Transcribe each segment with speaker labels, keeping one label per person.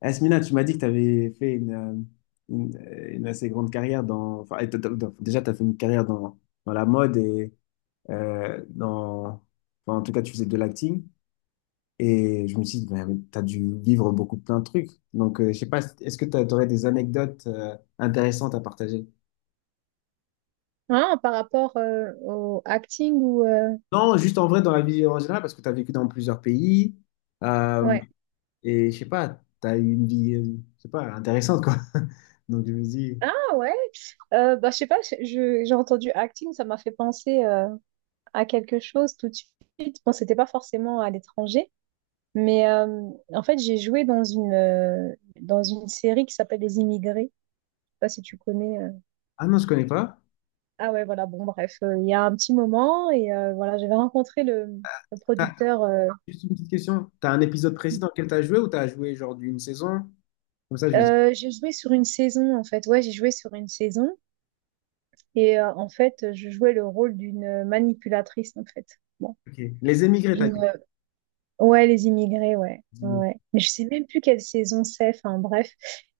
Speaker 1: Asmina, tu m'as dit que tu avais fait une assez grande carrière dans... Enfin, et déjà, tu as fait une carrière dans la mode et dans... enfin, en tout cas, tu faisais de l'acting. Et je me suis dit, tu as dû vivre beaucoup plein de trucs. Donc, je sais pas, est-ce que tu aurais des anecdotes intéressantes à partager?
Speaker 2: Ah, par rapport au acting ou
Speaker 1: Non, juste en vrai, dans la vie en général, parce que tu as vécu dans plusieurs pays. euh,
Speaker 2: ouais.
Speaker 1: et je sais pas, tu as eu une vie, je sais pas, intéressante, quoi. Donc, je me dis,
Speaker 2: Ah ouais, bah je sais pas, j'ai entendu acting, ça m'a fait penser à quelque chose tout de suite. Bon, c'était pas forcément à l'étranger, mais en fait, j'ai joué dans une série qui s'appelle Les Immigrés. Je sais pas si tu connais.
Speaker 1: ah non, je connais pas.
Speaker 2: Ah ouais, voilà, bon bref, il y a un petit moment et voilà, j'avais rencontré le
Speaker 1: Ah,
Speaker 2: producteur
Speaker 1: juste une petite question. T'as un épisode précis dans lequel t'as joué ou t'as joué genre d'une saison? Comme ça, je vais dire.
Speaker 2: j'ai joué sur une saison en fait. Ouais, j'ai joué sur une saison. Et en fait, je jouais le rôle d'une manipulatrice, en fait. Bon,
Speaker 1: Ok. Les émigrés, t'as
Speaker 2: d'une,
Speaker 1: dit.
Speaker 2: euh, ouais, les immigrés, ouais,
Speaker 1: Les
Speaker 2: ouais. Mais je sais même plus quelle saison c'est. Enfin, bref.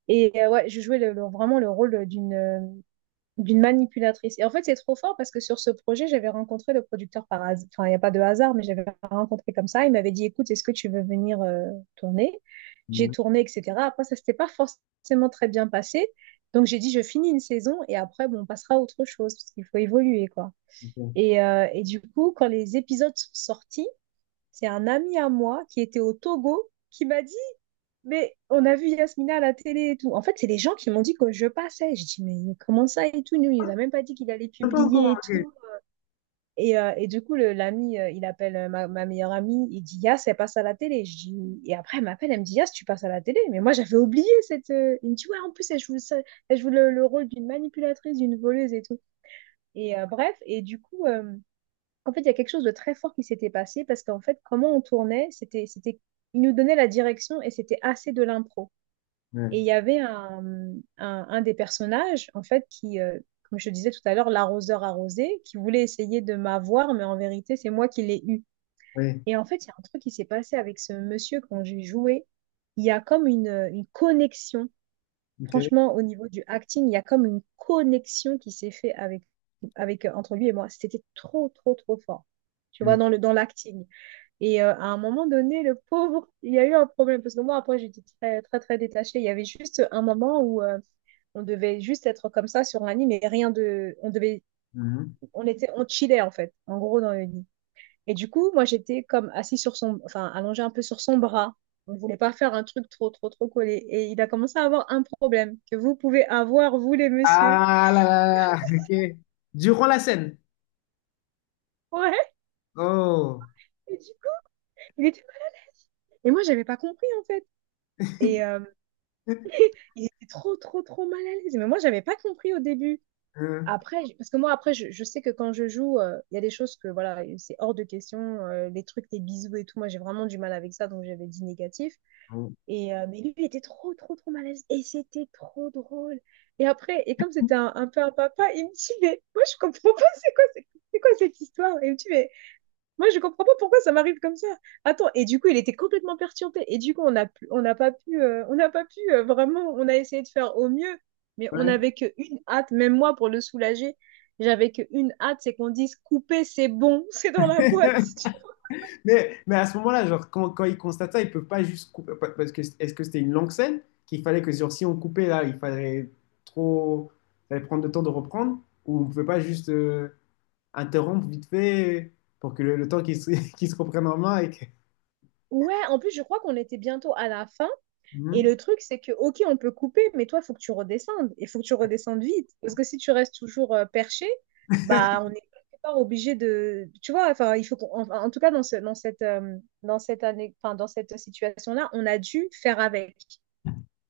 Speaker 2: Et ouais, je jouais vraiment le rôle d'une manipulatrice. Et en fait, c'est trop fort parce que sur ce projet, j'avais rencontré le producteur par hasard. Enfin, il n'y a pas de hasard, mais j'avais rencontré comme ça. Il m'avait dit, écoute, est-ce que tu veux venir tourner? J'ai
Speaker 1: émigrés.
Speaker 2: tourné, etc. Après, ça s'était pas forcément très bien passé. Donc, j'ai dit, je finis une saison et après, bon, on passera à autre chose parce qu'il faut évoluer, quoi.
Speaker 1: Ok.
Speaker 2: Et du coup, quand les épisodes sont sortis, c'est un ami à moi qui était au Togo qui m'a dit, mais on a vu Yasmina à la télé et tout. En fait, c'est les gens qui m'ont dit que je passais. Je dis, mais comment ça et tout? Nous, il nous a même pas dit qu'il allait
Speaker 1: Ah, pas encore,
Speaker 2: publier et
Speaker 1: ok.
Speaker 2: tout. Et du coup, l'ami, il appelle ma meilleure amie, il dit, Yas, elle passe à la télé. Je dis, et après, elle m'appelle, elle me dit, Yas, tu passes à la télé. Mais moi, j'avais oublié cette. Il me dit, ouais, en plus, elle joue, elle joue le rôle d'une manipulatrice, d'une voleuse et tout. Et bref, et du coup, en fait, il y a quelque chose de très fort qui s'était passé parce qu'en fait, comment on tournait, il nous donnait la direction et c'était assez de l'impro. Et il
Speaker 1: Ouais.
Speaker 2: y avait un des personnages, en fait, comme je te disais tout à l'heure, l'arroseur arrosé, qui voulait essayer de m'avoir, mais en vérité, c'est moi qui l'ai eu.
Speaker 1: Ouais.
Speaker 2: Et en fait, il y a un truc qui s'est passé avec ce monsieur quand j'ai joué. Il y a comme une connexion.
Speaker 1: Ok.
Speaker 2: Franchement, au niveau du acting, il y a comme une connexion qui s'est faite avec, avec, entre lui et moi. C'était trop, trop, trop fort. Tu
Speaker 1: Ouais.
Speaker 2: vois, dans dans l'acting. Et à un moment donné, le pauvre, il y a eu un problème. Parce que moi, après, j'étais très, très, très détachée. Il y avait juste un moment où on devait juste être comme ça sur un lit, mais rien de. On devait,
Speaker 1: Mhm.
Speaker 2: on était, on chillait, en fait, en gros, dans le lit. Et du coup, moi, j'étais comme assis sur son, enfin, allongée un peu sur son bras. On ne voulait pas faire un truc trop, trop, trop collé. Et il a commencé à avoir un problème que vous pouvez avoir, vous, les messieurs.
Speaker 1: Ah là là là, ok. Durant la scène.
Speaker 2: Ouais,
Speaker 1: Oh.
Speaker 2: et du coup, il était... Et moi, j'avais pas compris, en fait. Et il était trop, trop, trop mal à l'aise. Mais moi, j'avais pas compris au début.
Speaker 1: Hein.
Speaker 2: Après, parce que moi, après, je sais que quand je joue, il y a des choses que, voilà, c'est hors de question. Les trucs, les bisous et tout, moi, j'ai vraiment du mal avec ça, donc j'avais dit négatif. Et, mais lui, il était trop, trop, trop mal à l'aise. Et c'était trop drôle. Et après, et comme c'était un peu un papa, il me dit, mais moi, je comprends pas, c'est quoi, c'est quoi cette histoire? Et il me dit, mais moi, je comprends pas pourquoi ça m'arrive comme ça. Attends, et du coup, il était complètement perturbé. Et du coup, on n'a pas pu, on n'a pas pu vraiment, on a essayé de faire au mieux, mais on
Speaker 1: Ouais.
Speaker 2: n'avait qu'une hâte, même moi, pour le soulager, j'avais qu'une hâte, c'est qu'on dise, couper, c'est bon, c'est dans la boîte.
Speaker 1: Mais à ce moment-là, genre, quand ils constatent ça, ils peuvent pas juste couper. Parce que est-ce que c'était une longue scène qu'il fallait que genre, si on coupait là, il fallait trop. Il fallait prendre le temps de reprendre? Ou on pouvait pas juste. Interrompre vite fait pour que le temps qu'ils se, qu'ils se reprennent en main et que...
Speaker 2: Ouais, en plus, je crois qu'on était bientôt à la fin. Et
Speaker 1: Mhm.
Speaker 2: le truc, c'est que, ok, on peut couper, mais toi, il faut que tu redescendes. Et il faut que tu redescendes vite. Parce que si tu restes toujours perché, bah, on est quelque part obligé de. Tu vois, enfin, il faut en, en tout cas, dans cette, dans cette année, enfin, dans cette situation-là, on a dû faire avec.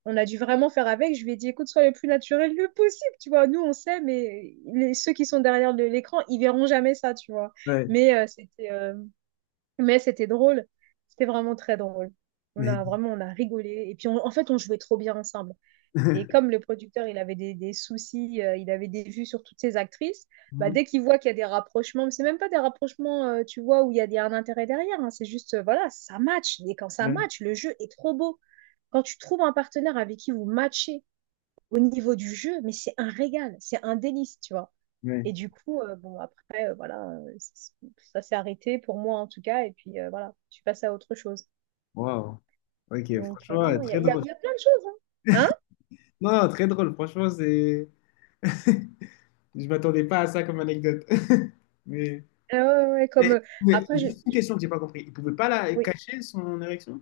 Speaker 2: On a dû vraiment faire avec. Je lui ai dit, écoute, sois le plus naturel le possible. Tu vois, nous, on sait, mais ceux qui sont derrière l'écran, ils verront jamais ça, tu vois.
Speaker 1: Ouais,
Speaker 2: Mais c'était. Mais c'était drôle. C'était vraiment très drôle. On a
Speaker 1: mais.
Speaker 2: vraiment, on a rigolé. Et puis, en fait, on jouait trop bien ensemble. Et comme le producteur, il avait des soucis, il avait des vues sur toutes ces actrices, bah,
Speaker 1: Mhm.
Speaker 2: dès qu'il voit qu'il y a des rapprochements, mais c'est même pas des rapprochements, tu vois, où il y a un intérêt derrière, hein. C'est juste, voilà, ça match. Et quand ça
Speaker 1: Ouais,
Speaker 2: match, le jeu est trop beau. Quand tu trouves un partenaire avec qui vous matchez au niveau du jeu, mais c'est un régal, c'est un délice, tu vois. Et
Speaker 1: ouais.
Speaker 2: du coup, bon, après, voilà, ça s'est arrêté pour moi en tout cas. Et puis voilà, je suis passée à autre chose.
Speaker 1: Waouh. Ok,
Speaker 2: Donc, non,
Speaker 1: franchement,
Speaker 2: non,
Speaker 1: très drôle.
Speaker 2: il y a plein de choses. Hein?
Speaker 1: Non, très drôle, franchement, c'est... Je m'attendais pas à ça comme anecdote. Mais,
Speaker 2: Hein? Ouais, ouais, ouais, comme
Speaker 1: mais
Speaker 2: après, je...
Speaker 1: juste une question que j'ai pas compris. Il pouvait pas la
Speaker 2: oui.
Speaker 1: cacher son érection?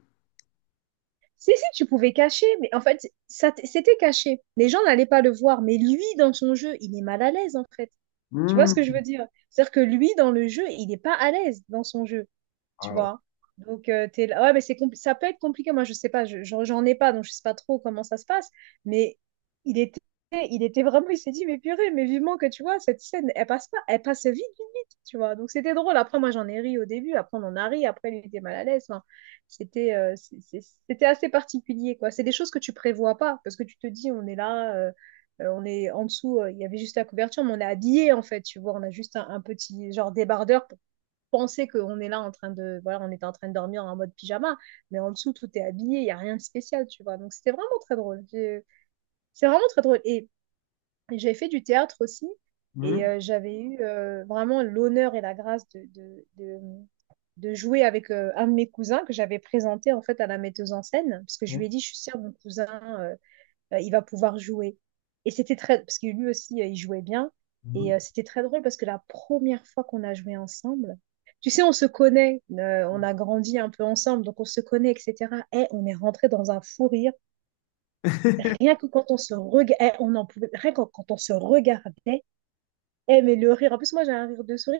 Speaker 2: Si, si, tu pouvais cacher, mais en fait, c'était caché. Les gens n'allaient pas le voir, mais lui, dans son jeu, il est mal à l'aise en fait. Tu vois ce que je
Speaker 1: Mhm.
Speaker 2: veux dire? C'est-à-dire que lui, dans le jeu, il n'est pas à l'aise dans son jeu. Tu
Speaker 1: Waouh.
Speaker 2: vois. Donc, t'es là. Ouais, mais ça peut être compliqué. Moi, je sais pas, j'en ai pas, donc je sais pas trop comment ça se passe. Mais il était, il était vraiment, il s'est dit, mais purée, mais vivement que tu vois, cette scène, elle passe pas, elle passe vite, vite, vite, tu vois. Donc, c'était drôle. Après, moi, j'en ai ri au début, après, on en a ri, après, il était mal à l'aise. Enfin, c'était, euh, c'est- c'est- c'était assez particulier, quoi. C'est des choses que tu prévois pas, parce que tu te dis, on est là, on est en dessous, il y avait juste la couverture, mais on est habillé en fait, tu vois. On a juste un petit genre débardeur, penser qu'on est là en train de, voilà, on était en train de dormir en mode pyjama, mais en dessous, tout est habillé, il n'y a rien de spécial, tu vois. Donc, c'était vraiment très drôle. C'est vraiment très drôle. Et j'avais fait du théâtre aussi, et
Speaker 1: Mhm.
Speaker 2: j'avais eu vraiment l'honneur et la grâce de jouer avec un de mes cousins que j'avais présenté, en fait, à la metteuse en scène, parce que je
Speaker 1: Ouais.
Speaker 2: lui ai dit, je suis sœur de mon cousin, il va pouvoir jouer. Et c'était très, parce que lui aussi, il jouait bien. Et
Speaker 1: Mhm.
Speaker 2: c'était très drôle parce que la première fois qu'on a joué ensemble, tu sais, on se connaît, on a grandi un peu ensemble, donc on se connaît, etc. Et on est rentré dans un fou rire. Rien que quand on se regardait, on en pouvait, rien que quand on se regardait, eh, mais le rire, en plus, moi, j'ai un rire de souris.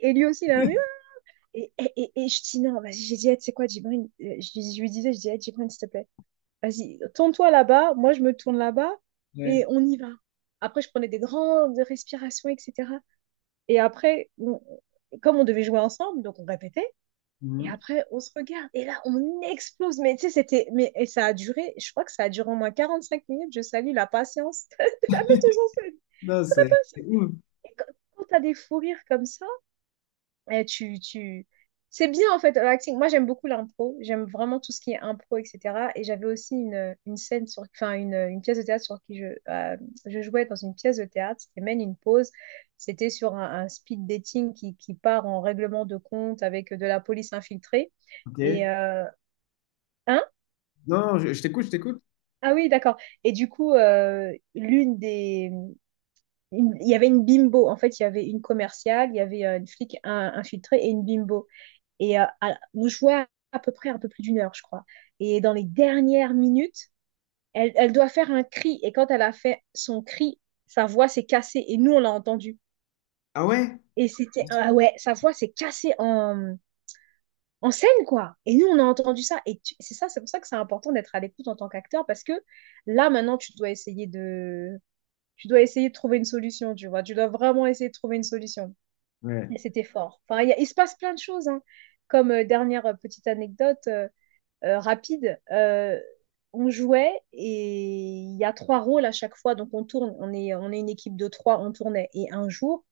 Speaker 2: Et lui aussi, il a un rire. Et, je dis, non, vas-y, j'ai dit, eh, tu sais quoi, Djibril, je lui disais, je dis, eh, Djibril, s'il te plaît, vas-y, tourne-toi là-bas, moi je me tourne là-bas et
Speaker 1: Ouais.
Speaker 2: on y va. Après, je prenais des grandes respirations, etc. Et après, comme on devait jouer ensemble, donc on répétait. Et
Speaker 1: Mhm.
Speaker 2: après, on se regarde. Et là, on explose. Mais tu sais, c'était. Mais et ça a duré, je crois que ça a duré au moins 45 minutes. Je salue la patience de la metteuse en scène.
Speaker 1: Non,
Speaker 2: Très
Speaker 1: c'est
Speaker 2: patiente.
Speaker 1: ouf.
Speaker 2: Et quand, tu as des fous rires comme ça, et tu... C'est bien en fait l'acting. Moi j'aime beaucoup l'impro, j'aime vraiment tout ce qui est impro, etc. Et j'avais aussi une scène sur, enfin une pièce de théâtre sur qui je jouais dans une pièce de théâtre, c'était mène une Pause. C'était sur un speed dating qui part en règlement de compte avec de la police infiltrée.
Speaker 1: Ok.
Speaker 2: Et hein?
Speaker 1: Non, je t'écoute, je t'écoute.
Speaker 2: Ah oui, d'accord. Et du coup, l'une des, il y avait une bimbo. En fait, il y avait une commerciale, il y avait une flic infiltrée et une bimbo. Et on jouait à peu près un peu plus d'une heure, je crois. Et dans les dernières minutes, elle doit faire un cri. Et quand elle a fait son cri, sa voix s'est cassée. Et nous, on l'a entendu.
Speaker 1: Ah ouais?
Speaker 2: Et c'était, ah ouais, sa voix s'est cassée en scène, quoi. Et nous, on a entendu ça. C'est ça, c'est pour ça que c'est important d'être à l'écoute en tant qu'acteur, parce que là, maintenant, tu dois essayer de trouver une solution, tu vois. Tu dois vraiment essayer de trouver une solution.
Speaker 1: Ouais.
Speaker 2: Et c'était fort. Enfin, il se passe plein de choses, hein. Comme dernière petite anecdote, rapide, on jouait et il y a trois rôles à chaque fois. Donc on tourne, on est une équipe de trois, on tournait. Et un jour,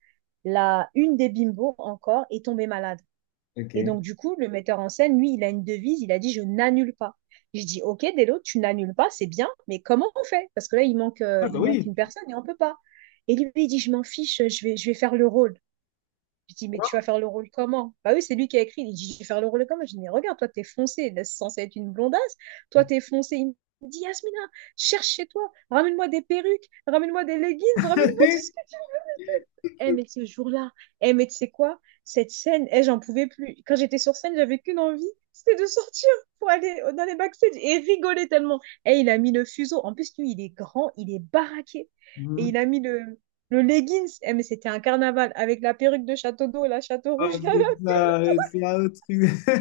Speaker 2: une des bimbos encore est tombée malade. Et
Speaker 1: Ok.
Speaker 2: donc du coup, le metteur en scène, lui, il a une devise, il a dit je n'annule pas. Je dis ok Delo, tu n'annules pas, c'est bien, mais comment on fait? Parce que là,
Speaker 1: Ah bah
Speaker 2: il manque
Speaker 1: oui.
Speaker 2: une personne et on ne peut pas. Et lui, il dit je m'en fiche, je vais faire le rôle. Je dis, mais tu vas faire le rôle comment? Bah oui, c'est lui qui a écrit. Il dit, je vais faire le rôle comment? Je dis, mais regarde, toi, t'es foncé. C'est censé être une blondasse. Toi, t'es foncé. Il me dit, Yasmina, cherche chez toi. Ramène-moi des perruques. Ramène-moi des leggings. Ramène-moi tout ce que eh, mais ce jour-là, eh, mais tu sais quoi? Cette scène, eh, j'en pouvais plus. Quand j'étais sur scène, j'avais qu'une envie, c'était de sortir pour aller dans les backstage et rigoler tellement. Eh, il a mis le fuseau. En plus, lui, il est grand, il est baraqué. Et
Speaker 1: Mhm.
Speaker 2: il a mis le leggings. Eh, mais c'était un carnaval avec la perruque de Château d'eau, la Château
Speaker 1: Oh
Speaker 2: Rouge, la perruque.
Speaker 1: putain, c'est un autre truc. De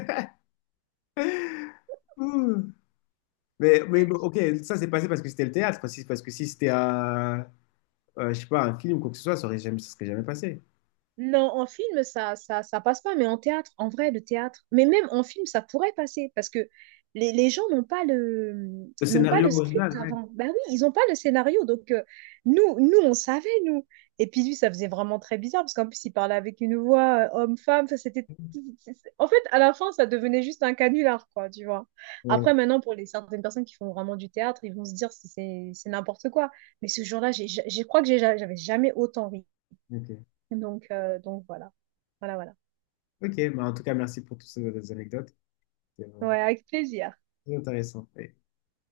Speaker 1: mais bon, ok, ça c'est passé parce que c'était le théâtre. Parce que si c'était un, je sais pas, un film ou quoi que ce soit, ça aurait jamais, ça serait jamais passé.
Speaker 2: Non, en film, ça passe pas, mais en théâtre, en vrai, le théâtre, mais même en film, ça pourrait passer parce que les gens n'ont pas
Speaker 1: Le
Speaker 2: n'ont pas le
Speaker 1: scénario original,
Speaker 2: script
Speaker 1: ouais.
Speaker 2: avant. Bah oui, ils n'ont pas le scénario. Donc, nous, on savait, nous. Et puis, lui, ça faisait vraiment très bizarre parce qu'en plus, il parlait avec une voix homme-femme. Enfin, c'était. En fait, à la fin, ça devenait juste un canular, quoi, tu vois.
Speaker 1: Ouais,
Speaker 2: Après, maintenant, pour les certaines personnes qui font vraiment du théâtre, ils vont se dire c'est n'importe quoi. Mais ce jour-là, j'ai, ja, j'ai- je crois que j'ai- ja, j'avais jamais autant ri.
Speaker 1: ok.
Speaker 2: Donc voilà. Voilà, voilà.
Speaker 1: Ok, bah en tout cas, merci pour toutes ces anecdotes. C'était
Speaker 2: Ouais,
Speaker 1: vraiment
Speaker 2: avec plaisir.
Speaker 1: très intéressant.